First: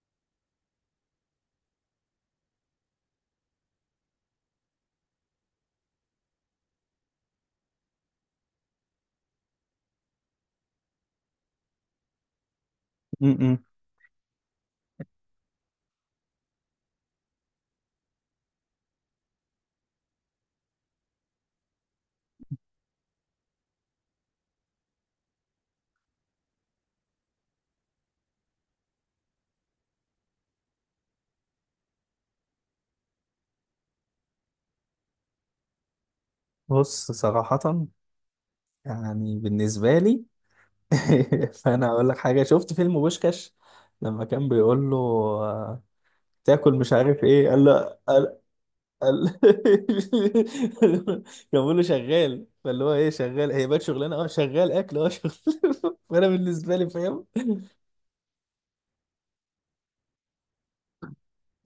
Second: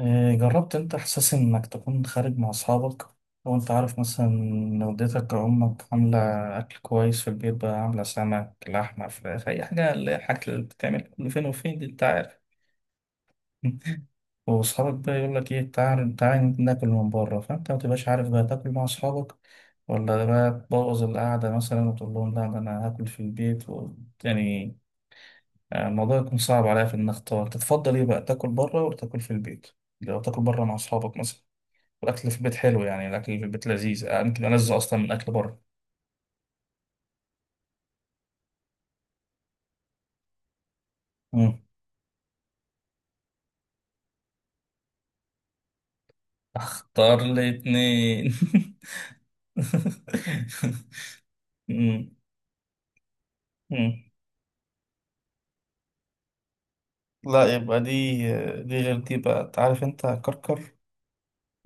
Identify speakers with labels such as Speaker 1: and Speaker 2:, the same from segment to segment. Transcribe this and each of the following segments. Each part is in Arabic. Speaker 1: آه، جربت انت احساس انك تكون خارج مع اصحابك لو انت عارف مثلا ان والدتك او امك عامله اكل كويس في البيت، بقى عامله سمك لحمه فراخ اي حاجه، اللي هي الحاجات اللي بتتعمل كل فين وفين دي، انت عارف.
Speaker 2: م-م.
Speaker 1: واصحابك بقى يقول لك ايه، تعال تعال ناكل من بره، فانت ما تبقاش عارف بقى تاكل مع اصحابك ولا بقى تبوظ القعده مثلا وتقول لهم لا ده انا هاكل في البيت و يعني آه، الموضوع يكون صعب عليا في ان اختار تتفضل ايه بقى، تاكل بره ولا تاكل في البيت؟ لو تاكل بره مع اصحابك مثلا، والاكل في البيت حلو، يعني الاكل في البيت لذيذ، آه، يمكن ألذ اصلا من اكل بره.
Speaker 2: بص صراحة، يعني بالنسبة لي.
Speaker 1: مم.
Speaker 2: فأنا أقول لك حاجة، شفت فيلم بوشكاش. لما كان بيقول له تاكل مش
Speaker 1: اختار
Speaker 2: عارف إيه، قال له،
Speaker 1: الاتنين.
Speaker 2: قال كان بيقول له
Speaker 1: مم.
Speaker 2: شغال، فاللي هو إيه، شغال، هي بقت
Speaker 1: مم.
Speaker 2: شغلانة، أه شغال أكل، أه شغل. فأنا بالنسبة لي فاهم.
Speaker 1: لا، يبقى دي غير دي بقى، تعرف انت كركر،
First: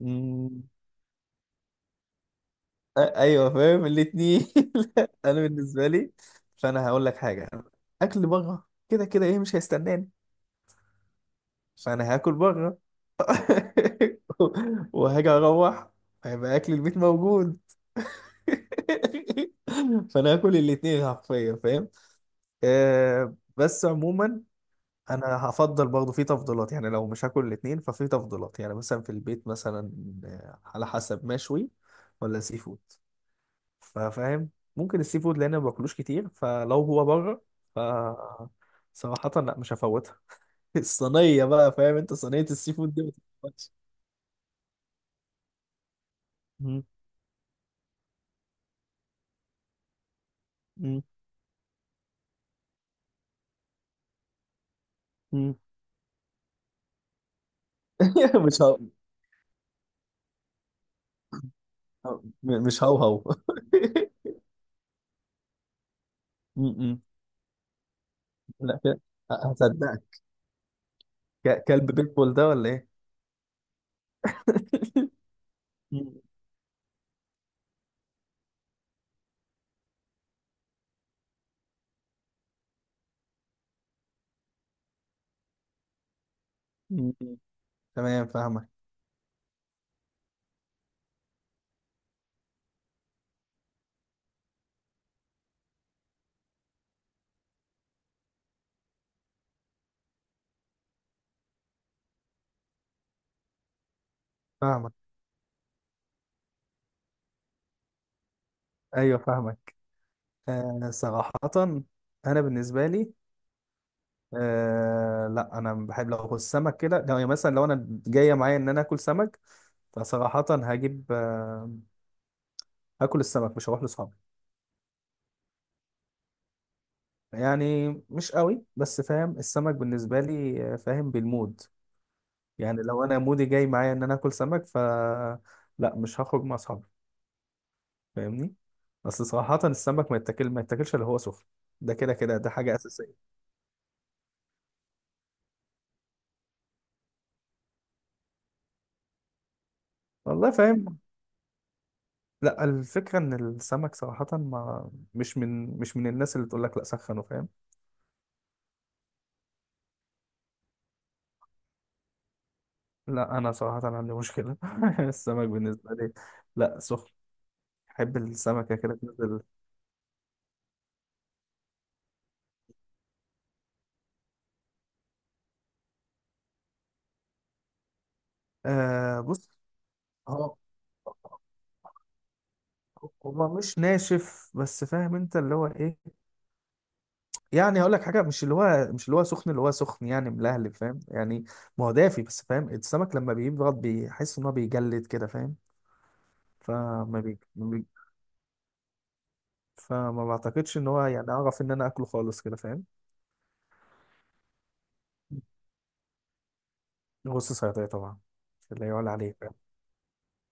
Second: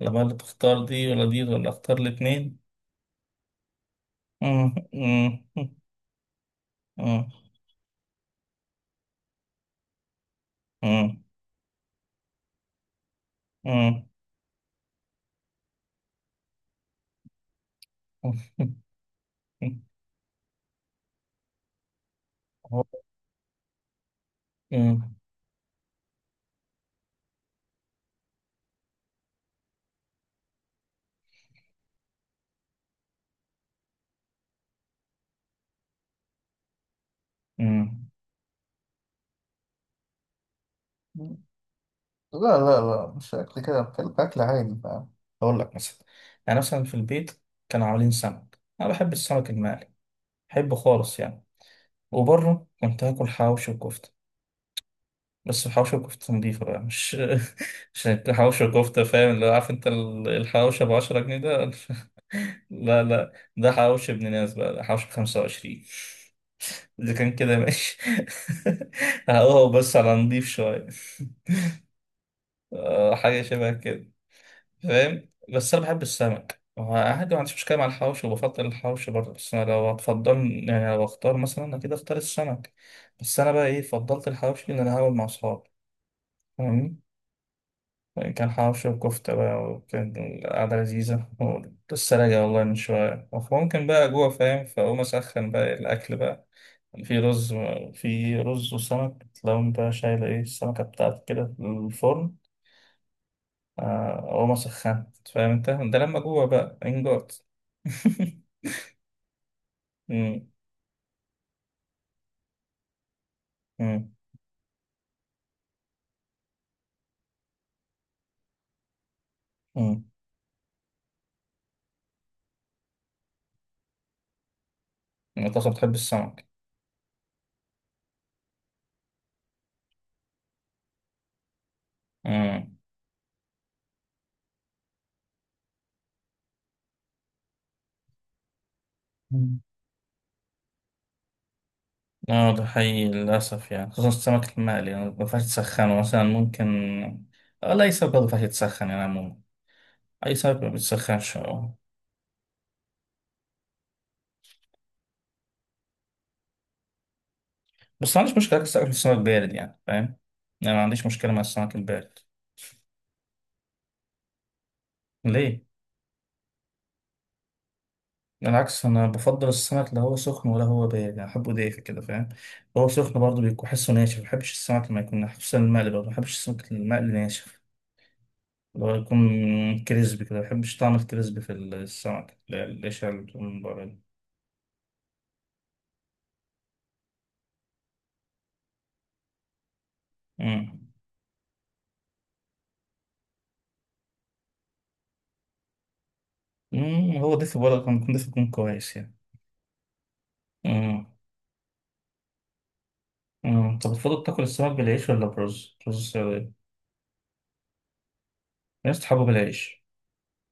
Speaker 1: يبقى اللي تختار دي ولا دي، ولا اختار الاتنين؟
Speaker 2: أيوه فاهم الاتنين.
Speaker 1: مم.
Speaker 2: أنا
Speaker 1: مم.
Speaker 2: بالنسبة لي، فأنا هقول لك
Speaker 1: مم.
Speaker 2: حاجة. أكل بره كده كده إيه مش هيستناني،
Speaker 1: مم.
Speaker 2: فانا هاكل بره.
Speaker 1: مم.
Speaker 2: وهاجي اروح، هيبقى اكل البيت موجود. فانا هاكل الاتنين حرفيا، فاهم؟
Speaker 1: هو.
Speaker 2: آه، بس عموما
Speaker 1: مم.
Speaker 2: انا هفضل برضه في تفضيلات. يعني لو مش هاكل الاتنين، ففي تفضيلات. يعني مثلا في البيت مثلا، على حسب مشوي ولا سي فود، فاهم؟ ممكن السي فود، لان أنا ما باكلوش كتير. فلو هو بره، ف صراحة لا مش هفوتها.
Speaker 1: مم.
Speaker 2: الصينية بقى، فاهم انت؟
Speaker 1: لا
Speaker 2: صينية السي
Speaker 1: لا
Speaker 2: فود دي
Speaker 1: لا،
Speaker 2: ما
Speaker 1: مش أكل
Speaker 2: تتفوتش.
Speaker 1: كده، بتكلم أكل عادي بقى. أقول لك مثلا، يعني مثلا
Speaker 2: مم.
Speaker 1: في البيت كانوا عاملين سمك، أنا بحب السمك المقلي، بحبه
Speaker 2: مم.
Speaker 1: خالص يعني. وبره كنت هاكل حواوشي وكفتة،
Speaker 2: مم.
Speaker 1: بس حواوشي وكفتة نضيفة بقى، مش مش
Speaker 2: مش
Speaker 1: حواوشي
Speaker 2: هو...
Speaker 1: وكفتة، فاهم اللي هو، عارف أنت الحواوشي أبو 10 جنيه ده؟
Speaker 2: مش
Speaker 1: لا لا،
Speaker 2: هوهو.
Speaker 1: ده حواوشي ابن ناس بقى، ده حواوشي ب25.
Speaker 2: مم.
Speaker 1: إذا كان كده ماشي.
Speaker 2: لا كده،
Speaker 1: هو بس على
Speaker 2: هصدقك.
Speaker 1: نضيف شوية.
Speaker 2: كلب بيتبول ده ولا ايه؟
Speaker 1: آه، حاجة شبه كده. فاهم بس انا بحب
Speaker 2: مم.
Speaker 1: السمك، وعادي ما عنديش مشكله مع الحوش، وبفضل الحوش برضه، بس انا لو هتفضل، يعني لو اختار مثلا اكيد اختار السمك. بس انا بقى، ايه، فضلت الحوش لان انا هاكل مع اصحابي، فاهمني؟
Speaker 2: مم. تمام،
Speaker 1: يعني كان
Speaker 2: فاهمك
Speaker 1: حوش وكفته بقى، وكان القعده لذيذه، ولسه راجع والله من شويه، ممكن بقى جوع فاهم، فاقوم اسخن بقى الاكل بقى. في رز، في رز وسمك، لو انت شايل ايه السمكه بتاعتك كده في الفرن، آه، وما
Speaker 2: فاهمك
Speaker 1: سخنت، فاهم انت ده لما جوه بقى انجارد.
Speaker 2: ايوه فاهمك.
Speaker 1: مم.
Speaker 2: آه صراحة، انا بالنسبة لي،
Speaker 1: مم.
Speaker 2: لا انا بحب لو اكل سمك كده. لو يعني مثلا لو انا جاية معايا ان انا اكل سمك،
Speaker 1: مم.
Speaker 2: فصراحة هجيب هاكل السمك، مش هروح لاصحابي.
Speaker 1: انت اصلا بتحب السمك؟
Speaker 2: يعني مش قوي، بس فاهم، السمك بالنسبة لي فاهم، بالمود.
Speaker 1: مم.
Speaker 2: يعني لو انا مودي جاي معايا ان انا اكل سمك لا مش هخرج مع اصحابي، فاهمني. اصل
Speaker 1: مم.
Speaker 2: صراحة السمك ما يتاكلش اللي هو سخن. ده كده كده ده
Speaker 1: اه ده
Speaker 2: حاجة
Speaker 1: حقيقي
Speaker 2: أساسية،
Speaker 1: للأسف، يعني خصوصا السمك المقلي يعني ما ينفعش تسخنه مثلا، ممكن، آه، لا أي سمك برضه ما ينفعش يتسخن يعني عموما. أي
Speaker 2: والله
Speaker 1: سمك ما
Speaker 2: فاهم.
Speaker 1: بيتسخنش آه.
Speaker 2: لا، الفكرة إن السمك صراحة ما مش من الناس اللي تقول لك لا سخنه، فاهم؟
Speaker 1: بس ما عنديش مشكلة أكل السمك، السمك بارد يعني، فاهم؟ يعني ما عنديش مشكلة مع السمك البارد.
Speaker 2: لا أنا صراحة عندي مشكلة. السمك
Speaker 1: ليه؟
Speaker 2: بالنسبة لي لا سخن، أحب السمكة
Speaker 1: بالعكس
Speaker 2: كده
Speaker 1: انا
Speaker 2: تنزل.
Speaker 1: بفضل السمك، لا هو سخن ولا هو بارد، يعني احبه دافي كده فاهم. هو سخن برضه بيكون حسه ناشف، ما بحبش السمك لما يكون ناشف، خصوصا المقلي برضه ما بحبش السمك المقلي ناشف، اللي هو يكون
Speaker 2: بص،
Speaker 1: كريسبي كده، ما
Speaker 2: هو
Speaker 1: بحبش طعم الكريسبي في السمك، لا القشره اللي بتكون
Speaker 2: هو
Speaker 1: من
Speaker 2: مش
Speaker 1: بره دي.
Speaker 2: ناشف، بس فاهم أنت اللي هو إيه. يعني هقول لك حاجه، مش اللي هو سخن، اللي هو سخن يعني ملهلب،
Speaker 1: أمم.
Speaker 2: فاهم يعني. ما هو دافي، بس فاهم السمك لما بيبرد بيحس ان هو بيجلد كده، فاهم؟
Speaker 1: أمم،
Speaker 2: فما
Speaker 1: هو
Speaker 2: بي...
Speaker 1: دافي،
Speaker 2: ما
Speaker 1: ولا
Speaker 2: بي...
Speaker 1: كان يكون دافي يكون كويس يعني.
Speaker 2: فما بعتقدش ان هو،
Speaker 1: أمم.
Speaker 2: يعني اعرف ان انا اكله خالص كده، فاهم؟
Speaker 1: أمم. طب بتفضل تاكل السمك بالعيش ولا برز؟ رز السعودية.
Speaker 2: بص صياديه طبعا، لا
Speaker 1: الناس
Speaker 2: يعلى
Speaker 1: بتحبه
Speaker 2: عليه، فاهم؟
Speaker 1: بالعيش،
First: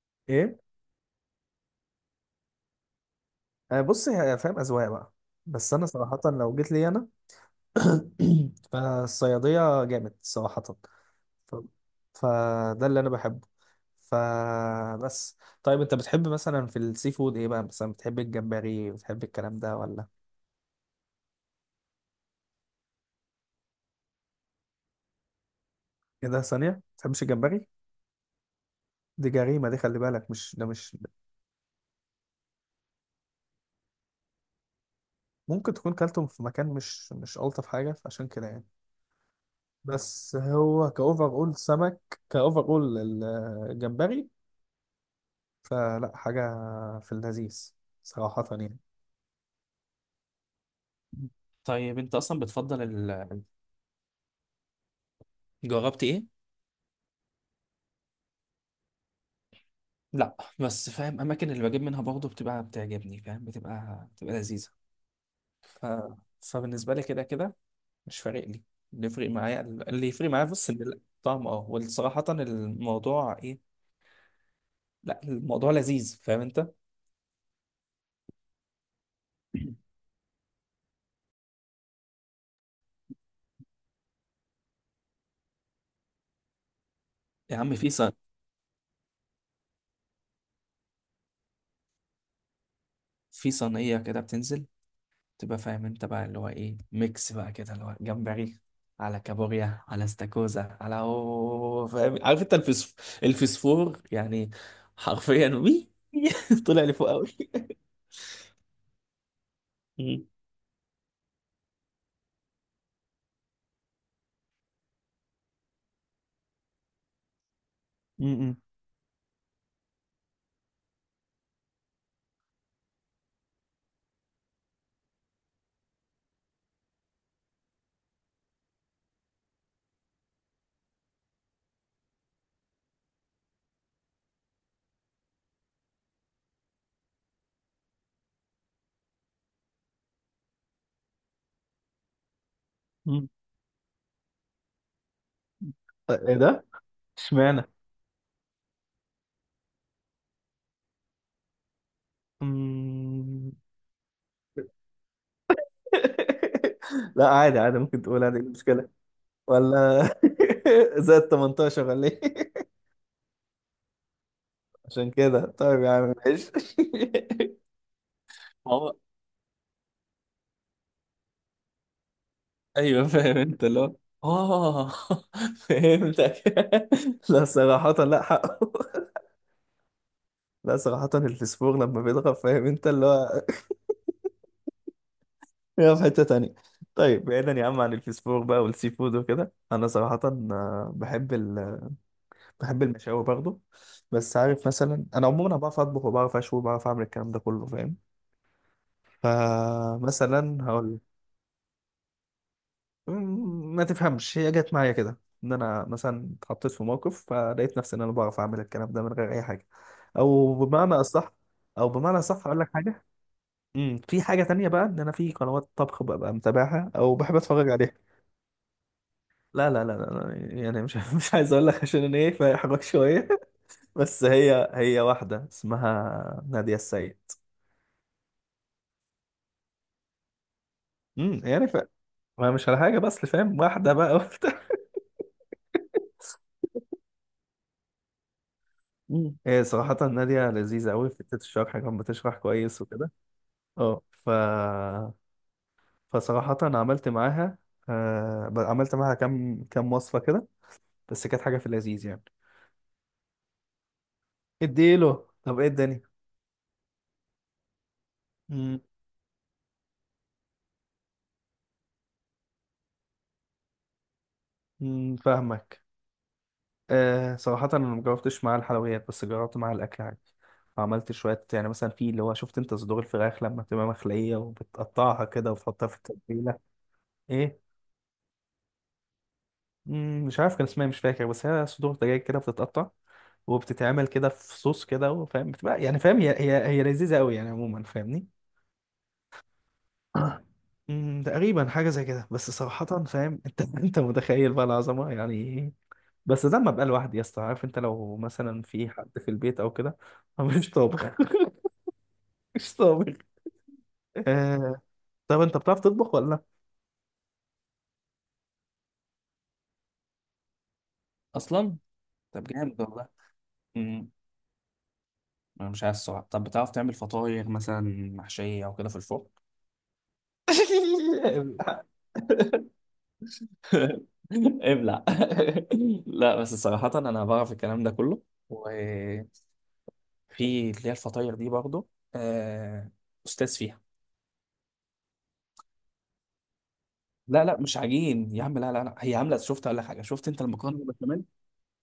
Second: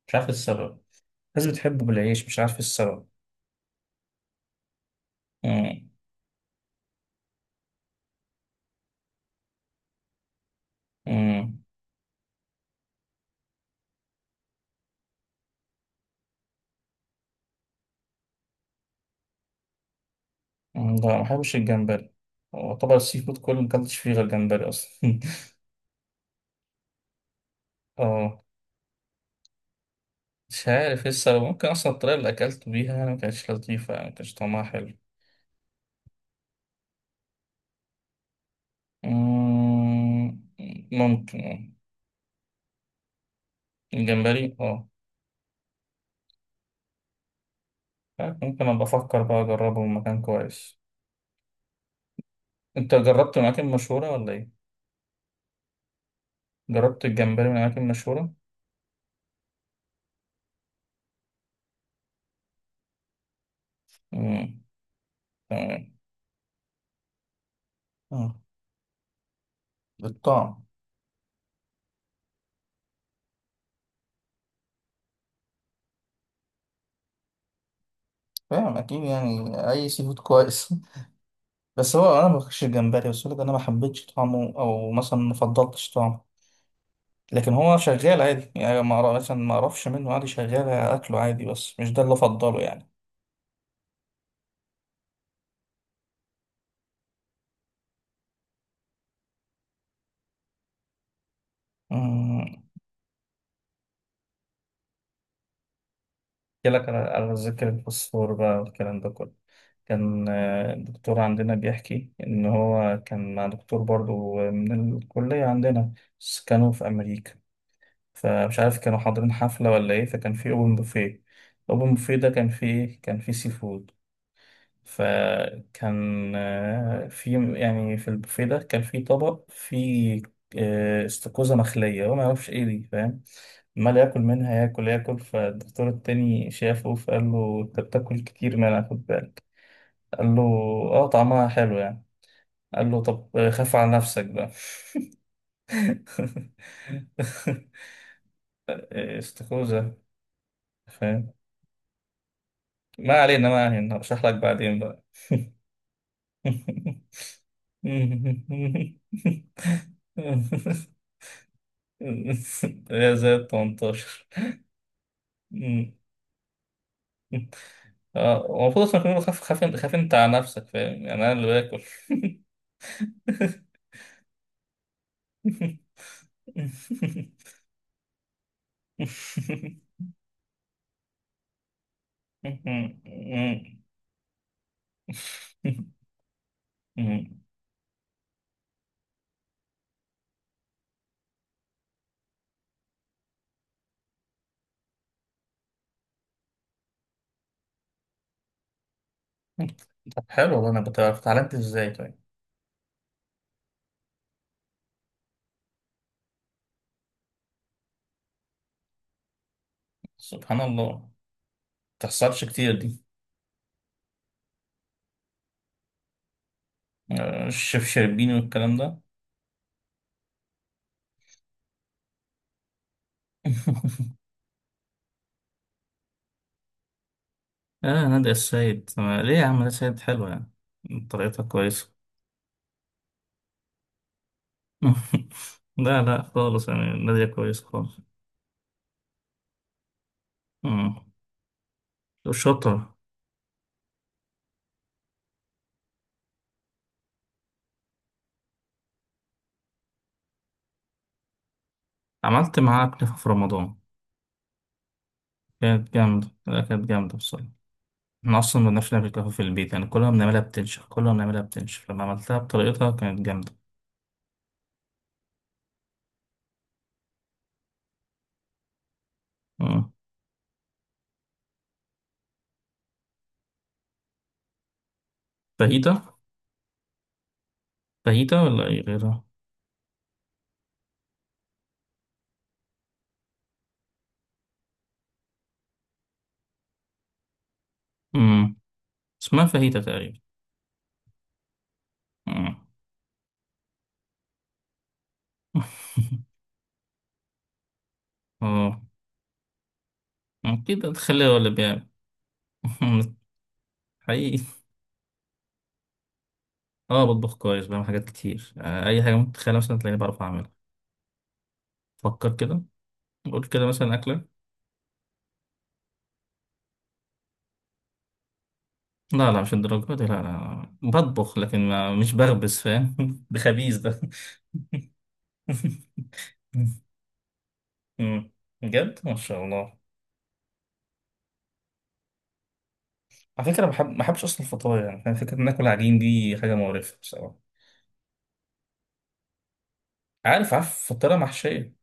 Speaker 1: مش عارف إيه
Speaker 2: ايه.
Speaker 1: السبب. الناس بتحبه بالعيش، مش عارف إيه السبب.
Speaker 2: بص، فاهم اذواق بقى. بس انا صراحه لو جيت لي انا فالصياديه جامد صراحه. ف...
Speaker 1: أمم.
Speaker 2: فده اللي انا بحبه. فبس طيب، انت بتحب مثلا في السي فود ايه بقى؟ مثلا بتحب الجمبري؟ بتحب الكلام ده ولا؟
Speaker 1: مم، لا ما بحبش الجمبري. يعتبر السي فود كله مكلتش فيه غير جمبري اصلا.
Speaker 2: ايه ده، ثانية ما بتحبش الجمبري؟
Speaker 1: اه.
Speaker 2: دي جريمة دي، خلي بالك، مش ده
Speaker 1: مش
Speaker 2: مش.
Speaker 1: عارف ايه السبب، ممكن اصلا الطريقة اللي اكلته بيها يعني ما كانتش لطيفة، يعني ما كانش طعمها حلو.
Speaker 2: ممكن تكون كلتهم في مكان مش ألطف حاجة، فعشان كده يعني. بس
Speaker 1: مم.
Speaker 2: هو كأوفر
Speaker 1: ممكن
Speaker 2: أول
Speaker 1: آه.
Speaker 2: سمك، كأوفر أول الجمبري.
Speaker 1: الجمبري اه.
Speaker 2: فلا حاجة في اللذيذ صراحة
Speaker 1: ممكن
Speaker 2: يعني.
Speaker 1: ابقى افكر بقى اجربه من مكان كويس.
Speaker 2: طيب انت اصلا بتفضل،
Speaker 1: انت جربت
Speaker 2: ال...
Speaker 1: من اماكن مشهورة ولا ايه؟
Speaker 2: جربت ايه؟
Speaker 1: جربت الجمبري من اماكن مشهورة؟
Speaker 2: لا، بس فاهم، اماكن اللي بجيب منها برضه بتبقى بتعجبني، فاهم؟ بتبقى
Speaker 1: مم.
Speaker 2: لذيذه. ف...
Speaker 1: تمام.
Speaker 2: فبالنسبه لي كده كده مش
Speaker 1: آه.
Speaker 2: فارق لي. اللي يفرق معايا
Speaker 1: الطعم.
Speaker 2: بس ان الطعم، اه، والصراحه الموضوع ايه. لا الموضوع لذيذ، فاهم انت.
Speaker 1: فاهم اكيد يعني، اي سي فود كويس. بس هو انا ما باكلش الجمبري، بس لك انا ما حبيتش طعمه، او مثلا ما فضلتش طعمه، لكن
Speaker 2: يا عم،
Speaker 1: هو شغال عادي يعني، ما أعرف- مثلا ما اعرفش منه عادي، شغال اكله عادي، بس مش ده اللي افضله يعني.
Speaker 2: في صينيه كده بتنزل، تبقى فاهم انت بقى اللي هو ايه، ميكس بقى كده، اللي هو جمبري، على كابوريا، على استاكوزا، على، اوه فاهم عارف انت،
Speaker 1: امم.
Speaker 2: الفسفور يعني، حرفيا وي.
Speaker 1: احكي
Speaker 2: طلع
Speaker 1: لك على
Speaker 2: لفوق قوي.
Speaker 1: على ذكر الفوسفور بقى والكلام ده كله،
Speaker 2: مم.
Speaker 1: كان آه، الدكتور عندنا بيحكي ان هو كان مع دكتور برضو من الكلية عندنا، بس كانوا في امريكا،
Speaker 2: مم.
Speaker 1: فمش عارف كانوا حاضرين حفلة ولا ايه، فكان في اوبن بوفيه، اوبن بوفيه ده كان فيه ايه، كان فيه سي فود، فكان آه، في يعني في البوفيه ده كان في طبق فيه، آه، استاكوزا مخلية. هو ما يعرفش ايه دي فاهم، عمال ياكل منها، ياكل ياكل، فالدكتور التاني شافه فقال له انت بتاكل كتير منها خد بالك، قال له اه طعمها حلو يعني، قال له
Speaker 2: مم.
Speaker 1: طب آه، خاف على نفسك بقى.
Speaker 2: ايه ده، اشمعنى؟
Speaker 1: آه، استاكوزا. فاهم. ما علينا
Speaker 2: مم.
Speaker 1: ما علينا، هشرح لك بعدين بقى.
Speaker 2: لا عادي، عادي، ممكن تقول عادي، إيه المشكلة ولا زائد 18 ولا ايه؟
Speaker 1: يا زي ال 18.
Speaker 2: عشان كده، طيب يا عم ماشي.
Speaker 1: اه هو
Speaker 2: ما
Speaker 1: المفروض
Speaker 2: هو،
Speaker 1: اصلا كمان، خاف خاف خاف انت على نفسك، فاهم يعني انا اللي باكل.
Speaker 2: ايوه فاهم انت اللي هو، اه. فهمتك. لا صراحة، لا حقه. لا صراحة، الفسفور لما بيضغط فاهم انت اللي هو، يا في حتة تانية. طيب بعيدا يا عم عن الفسفور بقى والسي فود وكده، انا صراحة آه، بحب بحب المشاوي برضه. بس عارف مثلا، انا عموما أنا بعرف اطبخ، وبعرف اشوي، وبعرف اعمل الكلام ده كله، فاهم؟
Speaker 1: طب حلو
Speaker 2: فمثلا
Speaker 1: والله، انا
Speaker 2: هقول
Speaker 1: كنت
Speaker 2: لك،
Speaker 1: اتعلمت ازاي طيب؟
Speaker 2: ما تفهمش، هي جت معايا كده، ان انا مثلا اتحطيت في موقف فلقيت نفسي ان انا بعرف اعمل الكلام ده من غير اي حاجه. او
Speaker 1: سبحان الله
Speaker 2: بمعنى
Speaker 1: ما
Speaker 2: اصح او بمعنى
Speaker 1: تحصلش
Speaker 2: اصح اقول لك
Speaker 1: كتير دي.
Speaker 2: حاجه، في حاجه تانية بقى، ان انا في قنوات طبخ ببقى متابعها او بحب
Speaker 1: آه،
Speaker 2: اتفرج
Speaker 1: الشيف
Speaker 2: عليها.
Speaker 1: شربيني والكلام ده.
Speaker 2: لا لا لا لا، يعني مش مش عايز اقول لك عشان انا ايه، فاحرج شويه. بس هي واحده اسمها نادية السيد.
Speaker 1: اه نادية السيد. ليه يا عم؟ نادية السيد حلوة يعني، طريقتها
Speaker 2: يعني
Speaker 1: كويسة.
Speaker 2: ما مش على حاجه، بس فاهم، واحده بقى وبتاع.
Speaker 1: لا لا خالص يعني، نادية كويسة خالص.
Speaker 2: هي صراحه ناديه لذيذه
Speaker 1: مم.
Speaker 2: قوي، في حته الشرح كانت بتشرح كويس
Speaker 1: وشاطرة.
Speaker 2: وكده. اه، فصراحه عملت معاها، عملت معاها كام كام وصفه كده، بس كانت حاجه في اللذيذ يعني.
Speaker 1: عملت معاها كنافة في رمضان،
Speaker 2: اديله، طب ايه
Speaker 1: كانت
Speaker 2: الدنيا.
Speaker 1: جامدة، لا كانت جامدة بصراحة. احنا أصلا ما
Speaker 2: امم
Speaker 1: بنعرفش نعمل كنافة في البيت يعني، كلها بنعملها بتنشف، كلها بنعملها بتنشف، لما عملتها بطريقتها كانت جامدة.
Speaker 2: أمم، فاهمك. صراحه انا ما جربتش معاها الحلويات، بس جربت معاها
Speaker 1: مم.
Speaker 2: الاكل عادي. عملت شوية، يعني مثلا في اللي هو شفت انت صدور الفراخ لما بتبقى مخلية، وبتقطعها كده وبتحطها في
Speaker 1: فاهيتا.
Speaker 2: التتبيلة. ايه.
Speaker 1: فاهيتا، ولا أي غيرها؟
Speaker 2: مش عارف كان اسمها إيه، مش فاكر، بس هي صدور دجاج كده بتتقطع، وبتتعمل كده في صوص كده، فاهم؟ بتبقى يعني، فاهم؟ هي لذيذة قوي يعني عموما، فاهمني.
Speaker 1: مم. اسمها فاهيتا تقريبا.
Speaker 2: تقريبا حاجة زي كده، بس
Speaker 1: مم.
Speaker 2: صراحة فاهم انت، انت متخيل بقى العظمة يعني إيه؟ بس ده لما ابقى لوحدي يا اسطى، عارف انت لو مثلا
Speaker 1: اه،
Speaker 2: في حد في البيت او كده، أنا مش
Speaker 1: أكيد
Speaker 2: طابخ.
Speaker 1: هتخليها ولا بيعمل.
Speaker 2: مش طابخ.
Speaker 1: حقيقي.
Speaker 2: آه... طب انت بتعرف تطبخ ولا لا؟
Speaker 1: اه بطبخ كويس، بعمل حاجات كتير آه، اي حاجه ممكن تتخيلها مثلا تلاقيني بعرف اعملها،
Speaker 2: اصلا،
Speaker 1: فكر
Speaker 2: طب
Speaker 1: كده،
Speaker 2: جامد والله.
Speaker 1: قول كده مثلا
Speaker 2: امم
Speaker 1: اكله.
Speaker 2: انا مش عايز الصراحه. طب بتعرف تعمل فطاير مثلا، محشيه او كده في الفرن؟
Speaker 1: لا لا مش الدرجه دي، لا لا بطبخ لكن
Speaker 2: ابلع
Speaker 1: ما مش بخبز فاهم. ده خبيث ده.
Speaker 2: ابلع. لا بس صراحة أنا بعرف الكلام ده كله،
Speaker 1: مم. بجد ما شاء
Speaker 2: وفي
Speaker 1: الله.
Speaker 2: اللي هي الفطاير دي برضه، آه، أستاذ
Speaker 1: على فكره
Speaker 2: فيها.
Speaker 1: بحب، ما بحبش اصلا الفطاير يعني فاهم؟ فكره ان اكل عجين دي حاجه مقرفه بصراحه.
Speaker 2: لا لا مش عجين يا عم، لا لا لا، هي عاملة، شفت، أقول لك حاجة، شفت أنت
Speaker 1: عارف عارف،
Speaker 2: المكرونة
Speaker 1: فطيره
Speaker 2: البشاميل؟
Speaker 1: محشيه.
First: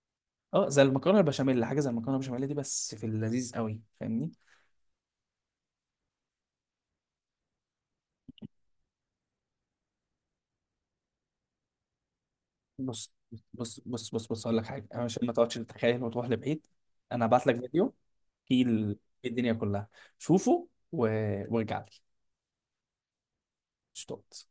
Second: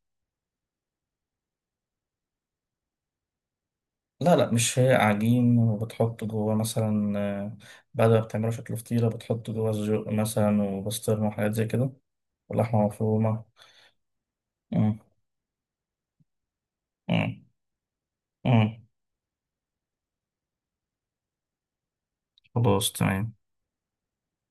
Speaker 2: أه زي المكرونة البشاميل، حاجة زي المكرونة البشاميل دي، بس في اللذيذ قوي، فاهمني؟
Speaker 1: لا لا مش، هي عجين وبتحط جواه مثلا آه، بعد ما بتعمله شكل فطيره بتحط جواه سجق مثلا وبسطرمه وحاجات زي كده، ولحمه
Speaker 2: بص
Speaker 1: مفرومه.
Speaker 2: بص بص بص بص، أقول لك حاجة.
Speaker 1: مم.
Speaker 2: أنا عشان ما تقعدش تتخيل وتروح لبعيد، أنا
Speaker 1: مم.
Speaker 2: هبعت لك فيديو،
Speaker 1: مم.
Speaker 2: فيه الدنيا كلها، شوفه وارجع لي،
Speaker 1: خلاص تمام.
Speaker 2: اشتغل.